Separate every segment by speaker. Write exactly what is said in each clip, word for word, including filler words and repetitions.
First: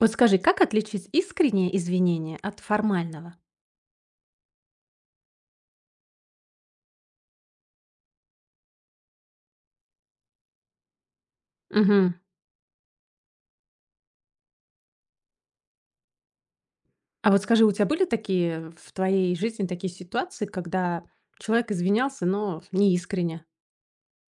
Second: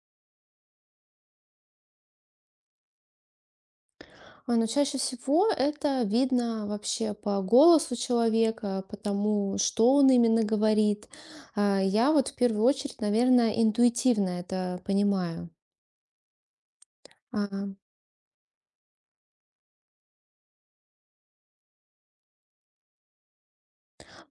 Speaker 1: Вот скажи, как отличить искреннее извинение от формального?
Speaker 2: А, ну, чаще всего это видно вообще по голосу человека, по тому, что он именно говорит. А, я
Speaker 1: Мгм.
Speaker 2: вот в первую очередь, наверное, интуитивно это понимаю.
Speaker 1: А вот скажи,
Speaker 2: А
Speaker 1: у тебя были такие в твоей жизни такие ситуации, когда человек извинялся, но не искренне?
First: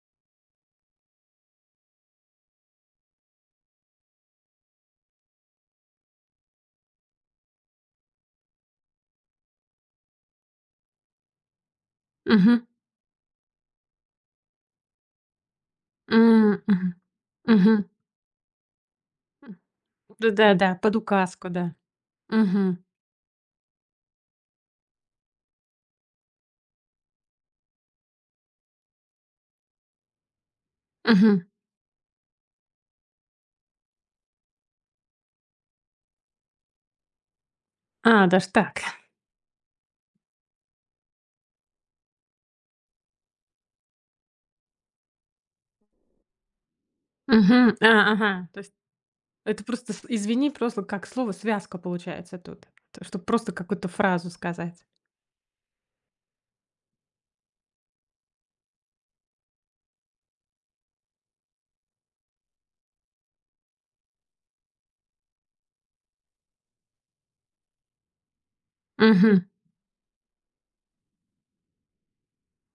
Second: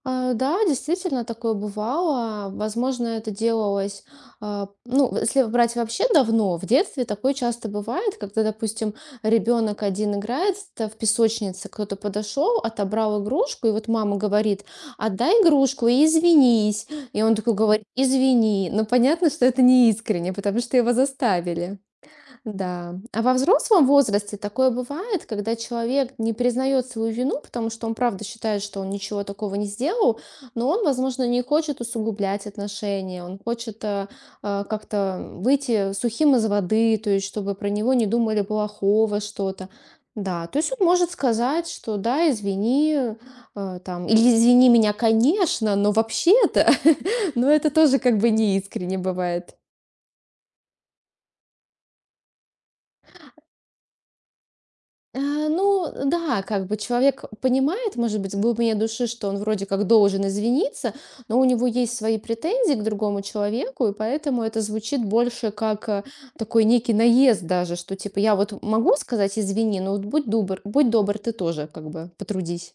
Speaker 2: А, Да, действительно такое бывало. Возможно, это делалось, а, ну, если брать вообще давно, в детстве такое часто бывает, когда, допустим, ребенок один играет т- в песочнице, кто-то подошел,
Speaker 1: Мгм.
Speaker 2: отобрал игрушку, и вот мама говорит: отдай игрушку и
Speaker 1: М,
Speaker 2: извинись.
Speaker 1: мгм.
Speaker 2: И он такой говорит:
Speaker 1: Мгм.
Speaker 2: извини. Но понятно, что это не искренне, потому
Speaker 1: Да-да-да,
Speaker 2: что его
Speaker 1: под указку, да.
Speaker 2: заставили.
Speaker 1: Мгм.
Speaker 2: Да. А во взрослом возрасте такое бывает, когда человек не признает свою вину, потому что он правда считает, что он ничего такого не сделал, но он, возможно, не
Speaker 1: Мгм.
Speaker 2: хочет усугублять отношения, он хочет э, э, как-то выйти сухим из воды, то есть чтобы про него не
Speaker 1: А,
Speaker 2: думали
Speaker 1: даже так.
Speaker 2: плохого что-то. Да, то есть он может сказать, что да, извини, э, там, или извини меня, конечно, но вообще-то, но это
Speaker 1: Мгм.
Speaker 2: тоже
Speaker 1: А,
Speaker 2: как бы
Speaker 1: ага. То есть
Speaker 2: неискренне бывает.
Speaker 1: это просто с- извини, просто как слово связка получается тут, чтобы просто какую-то фразу сказать.
Speaker 2: Э, ну да, как бы человек понимает, может быть, в глубине души, что он вроде как должен извиниться, но у него есть свои претензии к другому человеку, и поэтому это звучит больше как э, такой некий наезд даже, что типа я вот могу сказать
Speaker 1: Мгм.
Speaker 2: извини, но вот будь добр, будь добр, ты тоже как бы потрудись.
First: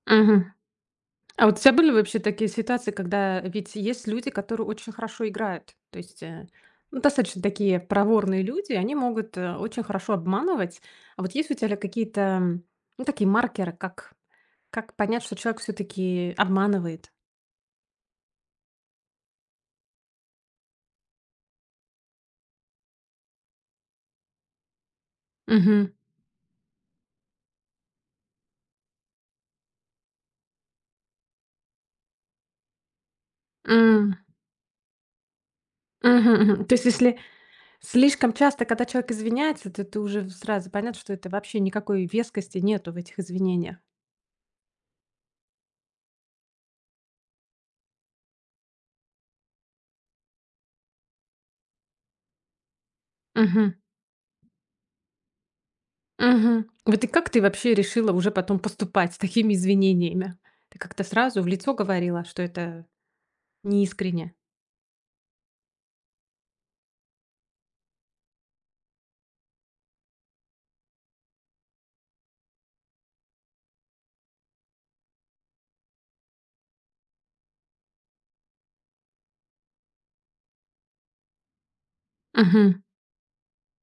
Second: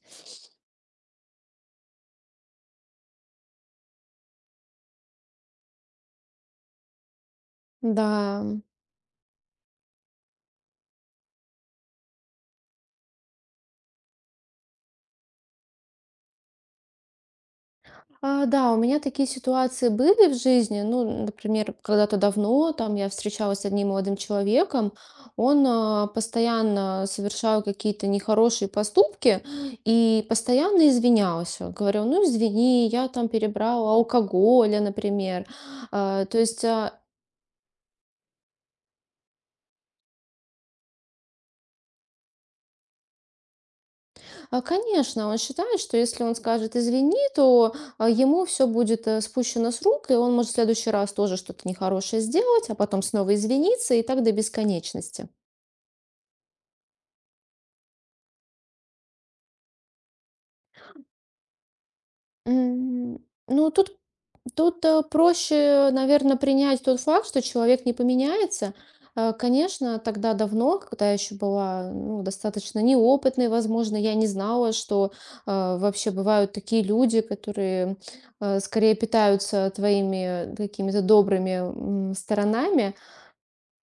Speaker 1: А вот у тебя были вообще такие ситуации, когда ведь есть люди, которые очень хорошо играют? То есть, э, ну, достаточно такие проворные
Speaker 2: Да.
Speaker 1: люди, они могут, э, очень хорошо обманывать. А вот есть у тебя ли какие-то, м, ну, такие маркеры, как как понять, что человек все таки обманывает?
Speaker 2: А, да, у меня такие ситуации были в жизни. Ну, например, когда-то давно там я встречалась с одним молодым человеком, он
Speaker 1: Мгм.
Speaker 2: а, постоянно совершал какие-то нехорошие поступки и постоянно извинялся. Говорил: ну извини, я там перебрал
Speaker 1: М.
Speaker 2: алкоголя, например. А,
Speaker 1: Мгм,
Speaker 2: то есть,
Speaker 1: мгм. То есть
Speaker 2: а,
Speaker 1: если слишком часто, когда человек извиняется, то ты уже сразу понятно, что это вообще никакой вескости нету в этих извинениях.
Speaker 2: а, конечно, он считает, что если он скажет извини, то а, ему все будет э, спущено с рук, и он может в следующий раз тоже что-то нехорошее сделать, а потом снова извиниться и так до бесконечности.
Speaker 1: Мгм. Вот и как ты вообще решила уже потом поступать с такими извинениями? Ты как-то сразу в лицо говорила, что это
Speaker 2: М, ну, тут
Speaker 1: неискренне?
Speaker 2: тут, э, проще, наверное, принять тот факт, что человек не поменяется. Э, конечно, тогда давно, когда я еще была, ну, достаточно неопытной, возможно, я не знала, что, э, вообще бывают такие люди, которые, э, скорее питаются твоими э, какими-то добрыми, м,
Speaker 1: Мгм.
Speaker 2: сторонами.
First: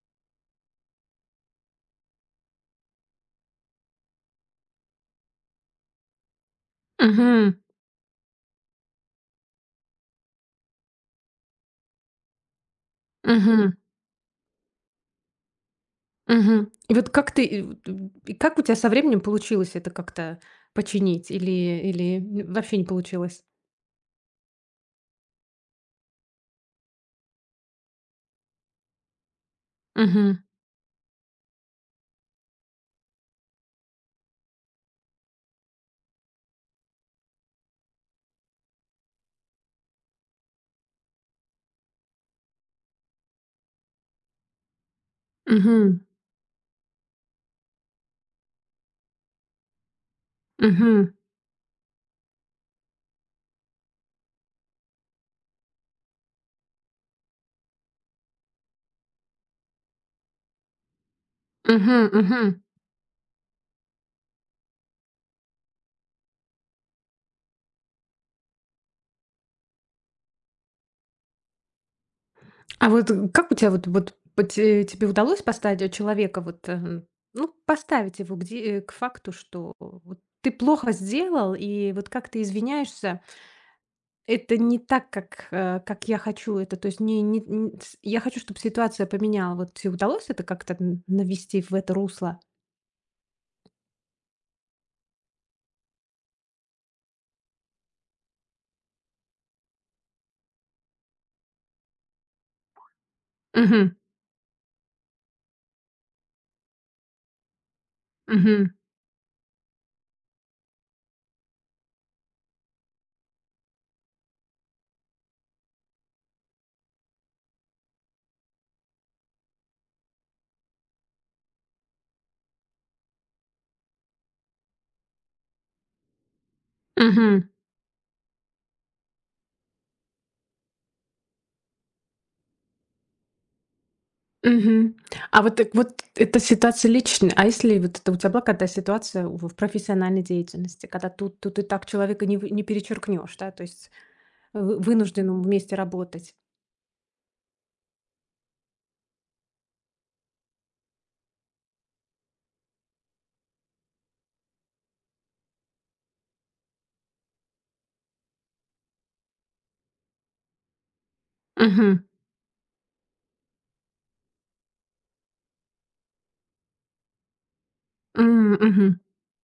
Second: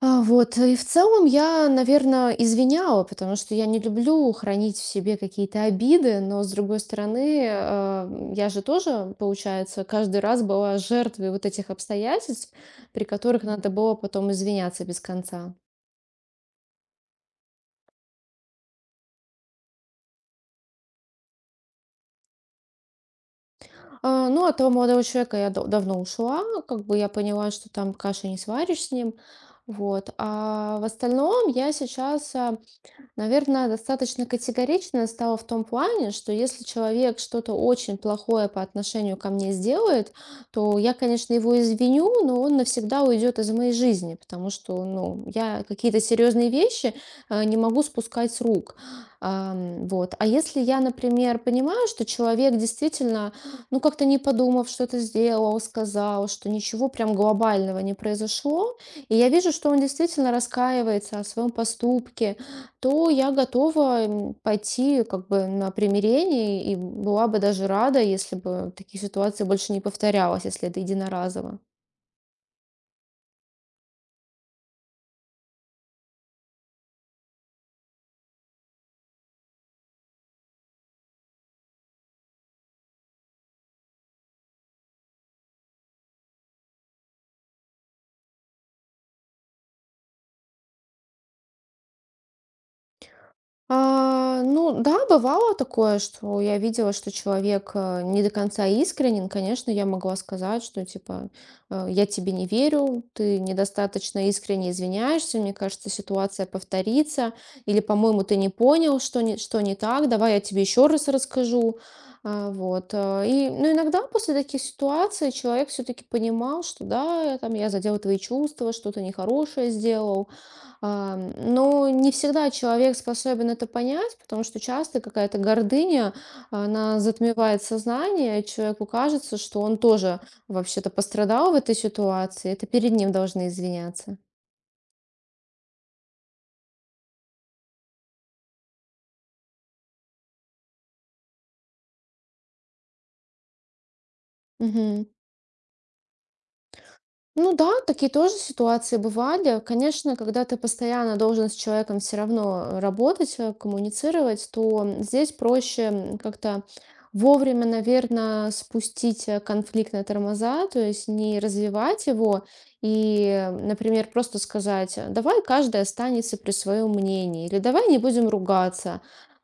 Speaker 2: А, вот, и в целом я, наверное, извиняла, потому что я не люблю хранить в себе какие-то обиды, но, с другой стороны,
Speaker 1: Мгм.
Speaker 2: э, я же тоже, получается, каждый раз была жертвой вот этих обстоятельств, при которых надо
Speaker 1: Мгм.
Speaker 2: было потом извиняться без конца.
Speaker 1: Мгм. И вот как ты, и вот, м, и как у тебя со временем получилось это как-то починить или или н вообще не получилось?
Speaker 2: А, ну, от того молодого человека я да- давно ушла, как бы я поняла, что там каши не сваришь с ним. Вот.
Speaker 1: Мгм.
Speaker 2: А в остальном я сейчас, а, Наверное, достаточно категорично стало в том плане, что если человек что-то очень плохое по отношению ко мне сделает, то я, конечно, его извиню, но он навсегда уйдет из моей жизни, потому что, ну, я
Speaker 1: Мгм.
Speaker 2: какие-то серьезные вещи э, не могу спускать с рук. Ам, Вот. А если я,
Speaker 1: Мгм.
Speaker 2: например, понимаю, что человек действительно, ну, как-то не подумав, что-то сделал, сказал, что ничего прям глобального не произошло, и я вижу, что он действительно раскаивается о своем
Speaker 1: Мгм.
Speaker 2: поступке,
Speaker 1: Мгм.
Speaker 2: то я готова м, пойти как бы на примирение и была бы даже рада, если бы такие ситуации больше не повторялось, если это единоразово.
Speaker 1: А вот э, как у тебя вот вот вот те тебе удалось поставить э, человека вот, э, ну, поставить его к де э, к факту, что вот ты плохо сделал, и вот как ты извиняешься, это не так, как, э, как я хочу это. То есть не не н с я хочу, чтобы ситуация поменяла. Вот те удалось это как-то н навести в это русло?
Speaker 2: А, ну да, бывало такое, что я видела, что человек э, не до конца искренен. Конечно, я могла сказать, что типа э, я тебе не верю, ты
Speaker 1: Мгм.
Speaker 2: недостаточно искренне извиняешься, мне кажется, ситуация повторится, или, по-моему, ты не
Speaker 1: Мгм.
Speaker 2: понял, что не, что не так, давай я тебе еще раз расскажу. А, вот. а, И, ну, иногда после таких ситуаций человек все-таки понимал, что да, я там я задел твои чувства, что-то нехорошее сделал. Ам, Ну, не всегда человек способен это понять, потому что часто какая-то гордыня, она затмевает сознание, и человеку кажется, что он тоже вообще-то пострадал в этой ситуации, это перед ним должны извиняться.
Speaker 1: Мгм. А вот так вот эта ситуация личная. А если вот это у тебя была когда ситуация в в профессиональной деятельности, когда тут тут и так человека не вы не перечеркнешь, да, то есть э, вы
Speaker 2: Мгм.
Speaker 1: вынужденным вместе работать?
Speaker 2: Ну да, такие тоже ситуации бывали. Конечно, когда ты постоянно должен с человеком все равно э, работать, э, коммуницировать, то здесь проще м, как-то вовремя, наверное, спустить э, конфликт на тормоза, то есть не
Speaker 1: Мгм.
Speaker 2: развивать его и, э, например, просто сказать, э, давай каждый останется при своем мнении, или давай не будем
Speaker 1: М, мгм.
Speaker 2: ругаться.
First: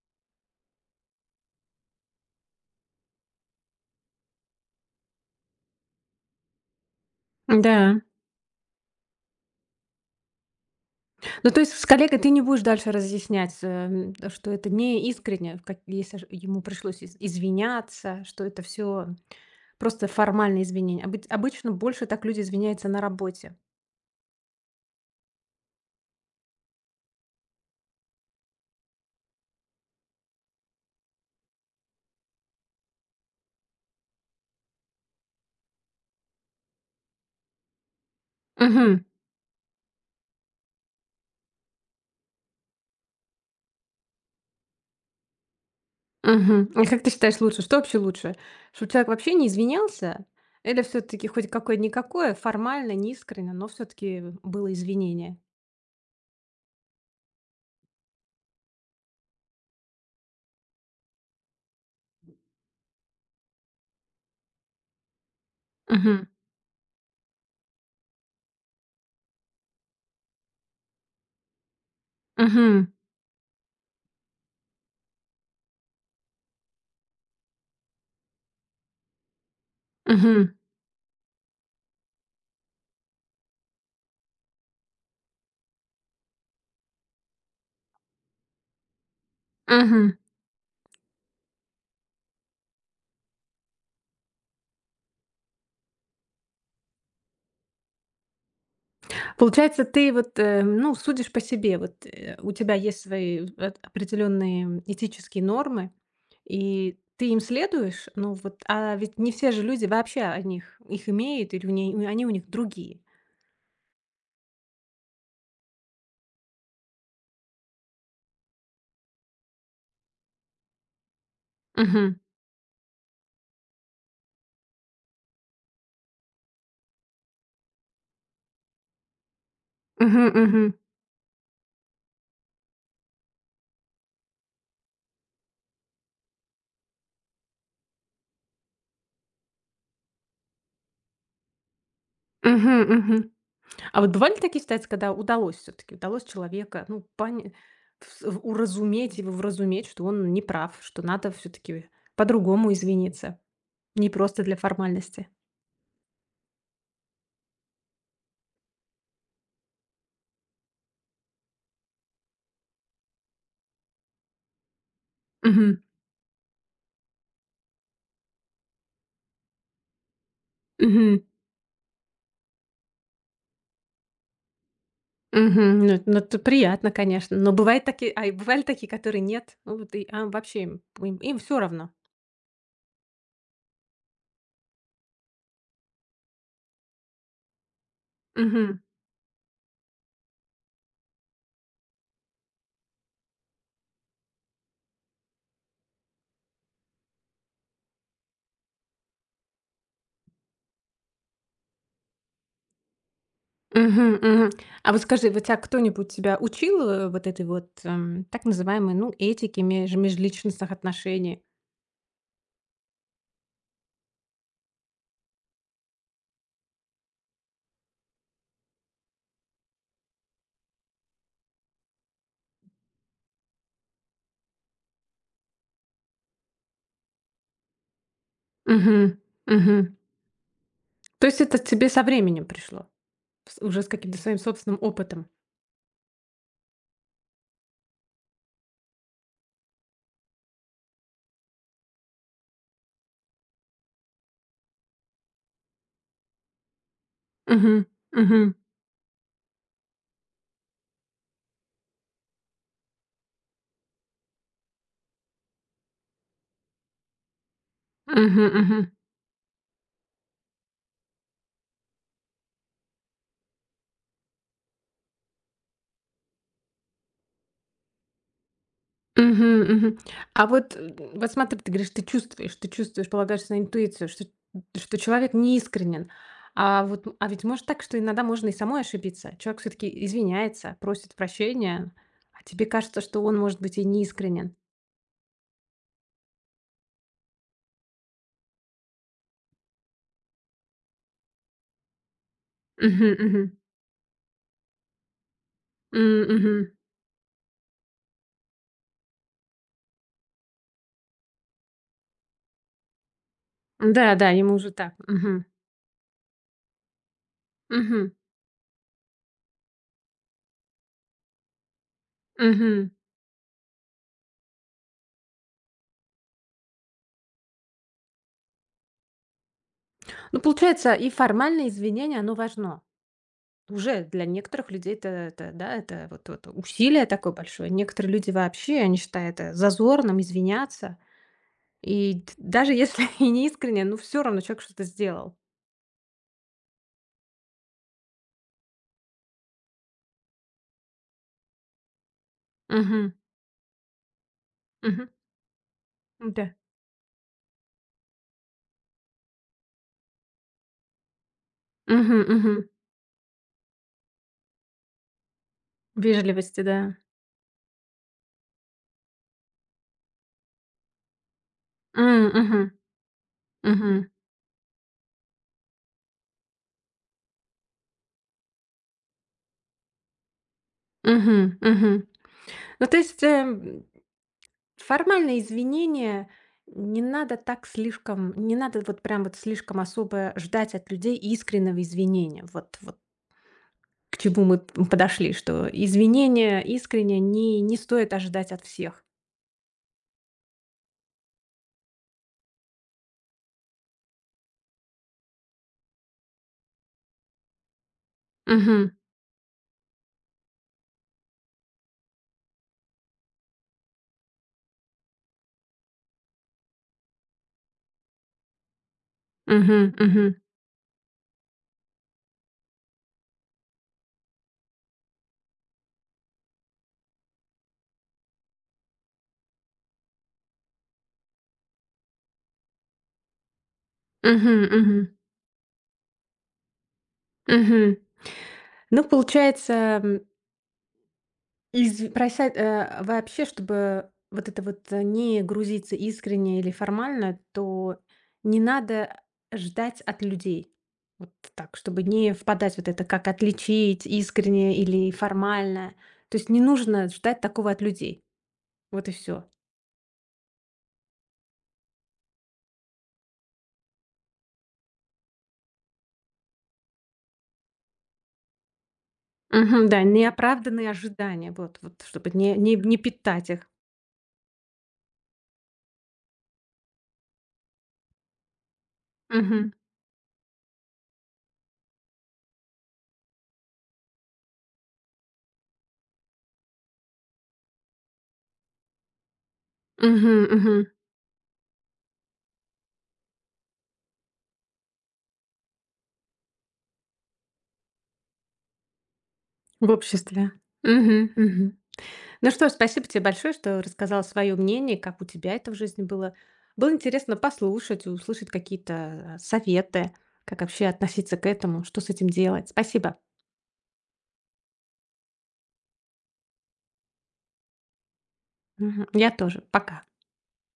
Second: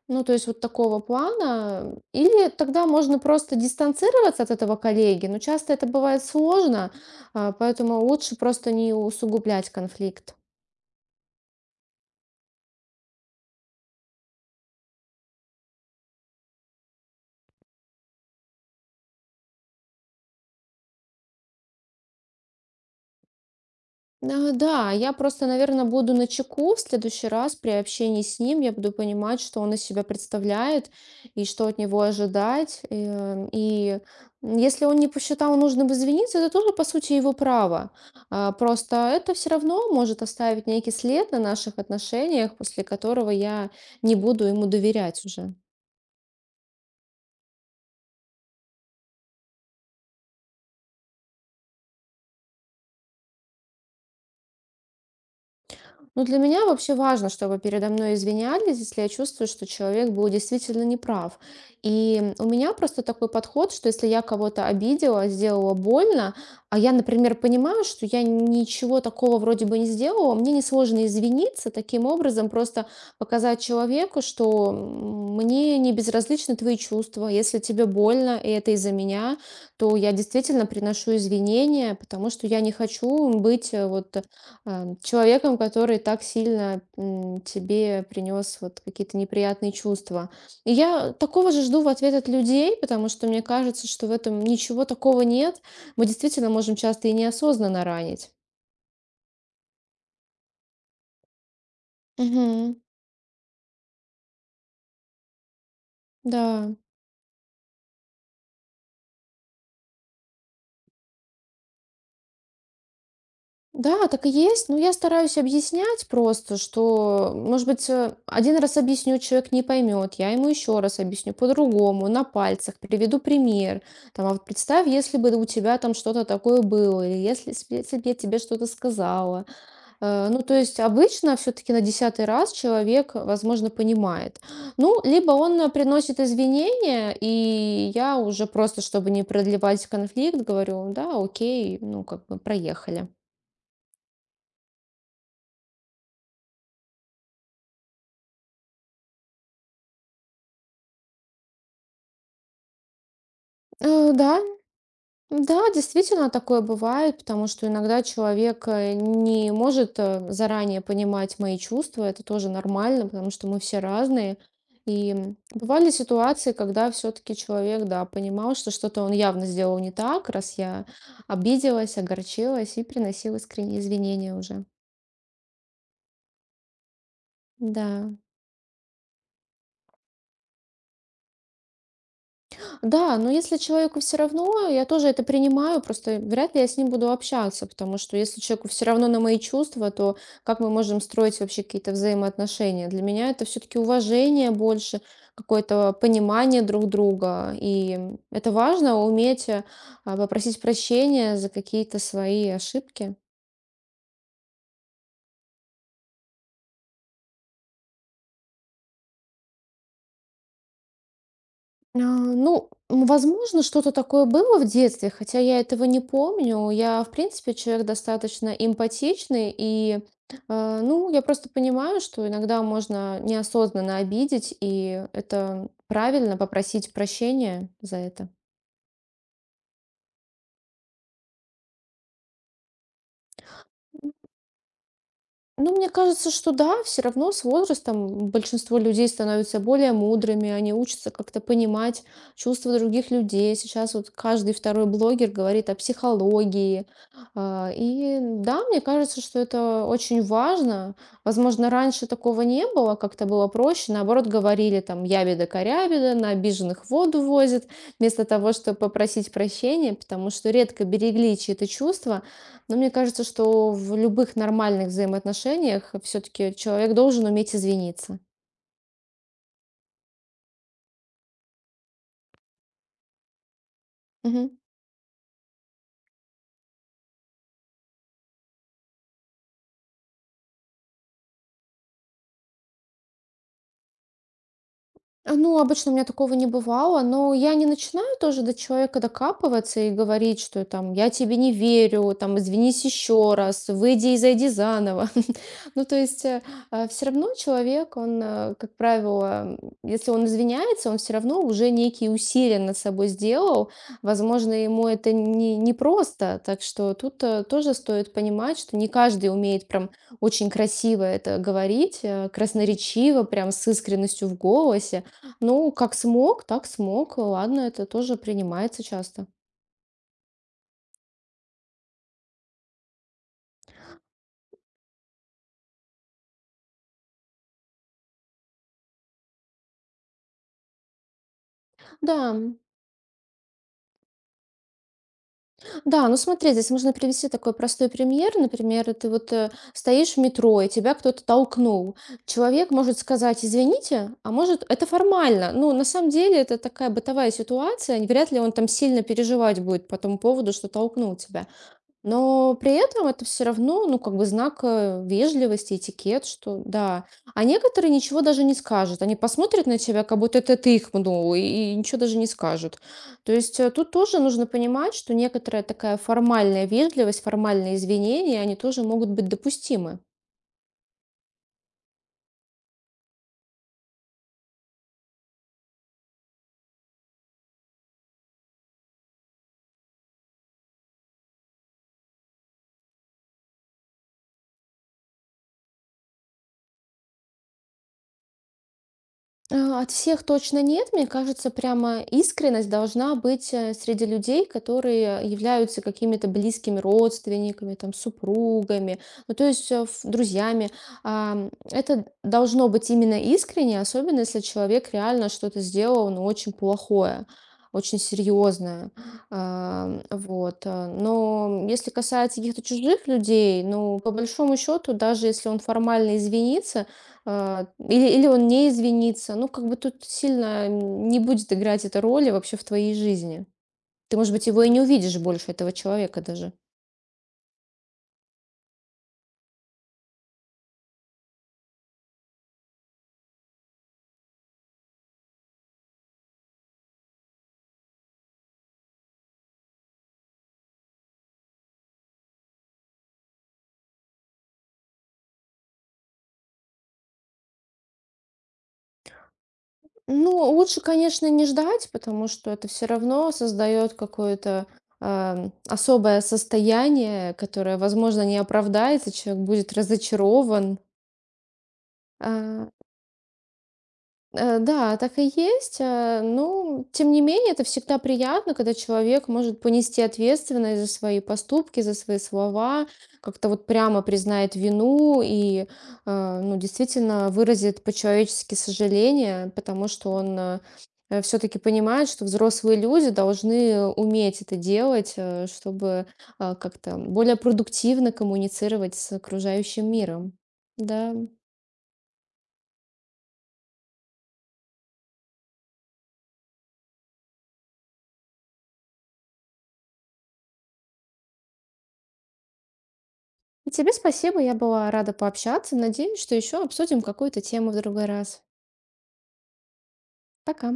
Speaker 2: Ну, то есть вот такого плана. Или тогда можно просто дистанцироваться от этого коллеги, но часто это бывает сложно, а,
Speaker 1: Да.
Speaker 2: Поэтому лучше просто не усугублять конфликт.
Speaker 1: Ну, то есть с коллегой ты не будешь дальше разъяснять, эм, что это не искренне, как если ж ему пришлось из извиняться, что это все просто формальные извинения. Обы обычно больше так люди извиняются на работе.
Speaker 2: А, Да, я просто, наверное, буду на чеку в следующий раз при общении с ним. Я буду понимать, что он из себя представляет и что от него ожидать. Э, И если он не посчитал нужным извиниться, это тоже, по сути, его право. А, Просто это все равно может оставить некий след на наших отношениях, после которого я не буду ему доверять уже.
Speaker 1: Мгм. А как ты считаешь лучше? Что вообще лучше? Чтобы человек вообще не извинялся? Или все таки хоть какое-никакое, формально, неискренно, но все таки было извинение?
Speaker 2: Ну, для меня вообще важно, чтобы передо мной извинялись, если я чувствую, что человек был действительно неправ. И у меня просто такой подход, что если я кого-то обидела, сделала
Speaker 1: Мгм.
Speaker 2: больно, а я, например, понимаю, что я ничего такого вроде бы не сделала, мне несложно извиниться, таким образом просто
Speaker 1: Мгм.
Speaker 2: показать человеку, что м, мне не безразличны твои чувства. Если тебе больно, и это из-за меня, то я
Speaker 1: Мгм.
Speaker 2: действительно приношу извинения, потому что я не хочу быть э, вот ам, человеком, который так сильно м, тебе принес вот какие-то неприятные
Speaker 1: Мгм.
Speaker 2: чувства. И я такого же жду в ответ от людей, потому что мне кажется, что в этом ничего такого нет. Мы действительно можем часто и неосознанно ранить.
Speaker 1: Получается, ты вот, э, ну, судишь по себе. Вот, э, у
Speaker 2: Мгм.
Speaker 1: тебя есть свои эт определенные этические нормы,
Speaker 2: да.
Speaker 1: и ты им следуешь. Ну вот, а ведь не все же люди вообще о них их имеют или у ней они у них другие.
Speaker 2: Да, так и есть. Но я стараюсь объяснять просто, что, может быть, э, один раз объясню, человек не поймет, я ему еще раз объясню по-другому,
Speaker 1: Мгм.
Speaker 2: на пальцах приведу пример. Там, а вот представь, если бы у тебя там что-то такое было, или если, с- если бы я тебе что-то сказала.
Speaker 1: Мгм.
Speaker 2: Э, ну, то
Speaker 1: Мгм.
Speaker 2: есть обычно все-таки на десятый раз человек, возможно, понимает. Ну, либо он э, приносит извинения, и я уже просто, чтобы не продлевать конфликт, говорю: да, окей, ну, как бы
Speaker 1: Мгм.
Speaker 2: проехали.
Speaker 1: Мгм. А вот бывали такие ситуации, когда удалось все таки удалось человека, ну, пони вс в- уразуметь его, вразуметь, что он не прав, что надо все таки по-другому извиниться, не
Speaker 2: Э, Да,
Speaker 1: просто для формальности?
Speaker 2: да, действительно такое бывает, потому что иногда человек э, не может э, заранее понимать мои чувства, это тоже нормально, потому что мы все разные. И м,
Speaker 1: Мгм.
Speaker 2: бывали ситуации, когда все-таки человек, да, понимал, что что-то он явно сделал не так, раз я
Speaker 1: Мгм.
Speaker 2: обиделась, огорчилась и приносил искренние извинения уже.
Speaker 1: Мгм. Ну, это ну, это приятно, конечно. Но бывают такие
Speaker 2: Да.
Speaker 1: а, и бывали такие, которые нет, ну, вот и, а, вообще им им им равно.
Speaker 2: Да, но если человеку все равно, я тоже это принимаю, просто вряд ли я с ним буду общаться, потому что если человеку
Speaker 1: Мгм.
Speaker 2: все равно на мои чувства, то как мы можем строить вообще какие-то взаимоотношения? Для меня это все-таки уважение больше, какое-то понимание друг друга. И это важно уметь э, а, попросить прощения за какие-то свои ошибки.
Speaker 1: Мгм, мгм. А вот скажи, вот тя кто-нибудь тебя учил, э, вот этой вот, эм, так называемой, ну, этике меж межличностных отношений?
Speaker 2: А, Ну, м, возможно, что-то такое было в детстве, хотя я этого не помню. Я, в принципе, человек достаточно эмпатичный, и, э, ну, я просто понимаю, что иногда можно неосознанно обидеть, и это правильно попросить прощения за это.
Speaker 1: Мгм. Мгм. То есть это тебе со временем пришло? С уже с каким-то своим собственным опытом?
Speaker 2: Ну, мне кажется, что да, все равно с возрастом большинство людей становятся более мудрыми, они учатся как-то понимать чувства других людей. Сейчас вот каждый второй блогер говорит о психологии. А,
Speaker 1: Мгм,
Speaker 2: И
Speaker 1: мгм,
Speaker 2: да, мне кажется, что это очень важно. Возможно, раньше такого не было, как-то было проще. Наоборот, говорили там ябеда-корябеда, на обиженных воду возят, вместо
Speaker 1: мгм,
Speaker 2: того, чтобы
Speaker 1: мгм,
Speaker 2: попросить прощения, потому что редко берегли чьи-то чувства. Но мне кажется, что в любых нормальных взаимоотношениях все-таки человек должен уметь извиниться.
Speaker 1: мгм, мгм. А вот, э, вот смотри, ты говоришь, ты чувствуешь, ты чувствуешь, полагаешься на интуицию, что
Speaker 2: Мгм.
Speaker 1: что человек неискренен. А вот, м, а ведь может так, что иногда можно и самой ошибиться. Человек все таки извиняется, просит прощения, а тебе кажется, что он, может быть, и неискренен.
Speaker 2: А, Ну, обычно у меня такого не бывало, но я не начинаю тоже до человека докапываться и говорить, что там я тебе не верю, там извинись
Speaker 1: Мгм,
Speaker 2: еще
Speaker 1: мгм,
Speaker 2: раз, выйди и зайди заново. Ну, то есть
Speaker 1: м, мгм.
Speaker 2: все равно человек, он, э, как правило, м, если он извиняется, он все равно уже некие усилия над собой сделал.
Speaker 1: Да, да,
Speaker 2: Возможно,
Speaker 1: ему уже
Speaker 2: ему
Speaker 1: так.
Speaker 2: это
Speaker 1: Мгм,
Speaker 2: не, не просто, так что тут э, тоже
Speaker 1: мгм,
Speaker 2: стоит понимать, что не каждый умеет прям очень красиво это говорить, э,
Speaker 1: мгм.
Speaker 2: красноречиво, прям с искренностью в голосе. Ну, как смог, так смог. Ладно, это тоже принимается часто.
Speaker 1: Ну, получается, и формальное извинение, оно важно. Уже для некоторых людей это, это да, это вот, вот усилие такое большое. Некоторые люди вообще, они считают это зазорным извиняться. И
Speaker 2: Да,
Speaker 1: д- даже если и не искренне, ну все равно человек что-то сделал.
Speaker 2: да, ну смотри, здесь можно привести такой простой пример. Например, ты вот э, стоишь в метро, и тебя кто-то толкнул. Человек может
Speaker 1: Угу,
Speaker 2: сказать «извините», а может это
Speaker 1: угу,
Speaker 2: формально. Ну, на самом деле
Speaker 1: да.
Speaker 2: это такая бытовая ситуация, и вряд ли он там сильно переживать будет по тому поводу, что толкнул тебя.
Speaker 1: Угу,
Speaker 2: Но
Speaker 1: угу.
Speaker 2: при этом это все равно, ну, как бы знак э, вежливости, этикет,
Speaker 1: Вежливости,
Speaker 2: что
Speaker 1: да.
Speaker 2: да. А некоторые ничего даже не скажут. Они посмотрят на тебя, как будто это ты их пнул, и, и ничего даже
Speaker 1: М,
Speaker 2: не
Speaker 1: Мгм.
Speaker 2: скажут. То есть э, тут
Speaker 1: Мгм.
Speaker 2: тоже нужно понимать, что некоторая такая формальная вежливость, формальные извинения, они тоже могут быть допустимы.
Speaker 1: Мгм. Мгм. Ну, то есть, эм, Формальные извинения не надо так слишком, не надо вот прям вот слишком особо ждать от людей искреннего извинения. Вот, вот к чему мы п- подошли, что извинения искренне не, не стоит ожидать от всех.
Speaker 2: А, От всех точно нет. Мне кажется, прямо искренность должна быть э, среди людей, которые являются какими-то близкими родственниками, там,
Speaker 1: Мгм.
Speaker 2: супругами, ну, то есть э, ф- друзьями. А, м, Это должно быть именно искренне, особенно если человек реально что-то сделал, ну, очень плохое, очень серьезное.
Speaker 1: Мгм.
Speaker 2: А, м,
Speaker 1: Мгм.
Speaker 2: Вот. а, Но если касается каких-то чужих людей, ну, по большому счету, даже если он формально извинится, а, или или он не извинится. Ну, как бы тут сильно не будет играть эта роли вообще в твоей жизни. Ты, может быть,
Speaker 1: Мгм.
Speaker 2: его и не
Speaker 1: Мгм.
Speaker 2: увидишь больше, этого человека даже.
Speaker 1: Мгм. Ну, получается, Из просят, э, вообще, чтобы вот это вот, э, не грузиться искренне или формально, то не надо ждать от людей. Вот так, чтобы не впадать вот это, как отличить искренне или формально. То есть не нужно ждать такого от людей. Вот и все.
Speaker 2: Ну, лучше, конечно, не ждать, потому что это все равно создает какое-то ам, особое состояние, которое, возможно, не оправдается, человек будет
Speaker 1: да,
Speaker 2: разочарован.
Speaker 1: неоправданные ожидания, вот вот, чтобы не
Speaker 2: А,
Speaker 1: не не питать их.
Speaker 2: Э, да, так и есть. Э, ну, тем не менее, это всегда приятно, когда человек может
Speaker 1: Мгм.
Speaker 2: понести ответственность за свои поступки, за свои слова, как-то вот прямо признает вину и, э, ну, действительно выразит по-человечески сожаление, потому что
Speaker 1: Мгм,
Speaker 2: он
Speaker 1: мгм.
Speaker 2: все-таки понимает, что взрослые люди должны уметь это делать, э, чтобы э, как-то более продуктивно коммуницировать с
Speaker 1: В
Speaker 2: окружающим миром.
Speaker 1: обществе.
Speaker 2: Да.
Speaker 1: Мгм, мгм. Ну что ж, спасибо тебе большое, что рассказала свое мнение, как у тебя это в жизни было. Было интересно послушать, услышать какие-то э, советы, как вообще относиться к этому, что с этим делать. Спасибо.
Speaker 2: И тебе спасибо, я была рада пообщаться. Надеюсь, что еще обсудим какую-то тему в другой раз.
Speaker 1: Мгм. Я тоже. Пока.
Speaker 2: Пока.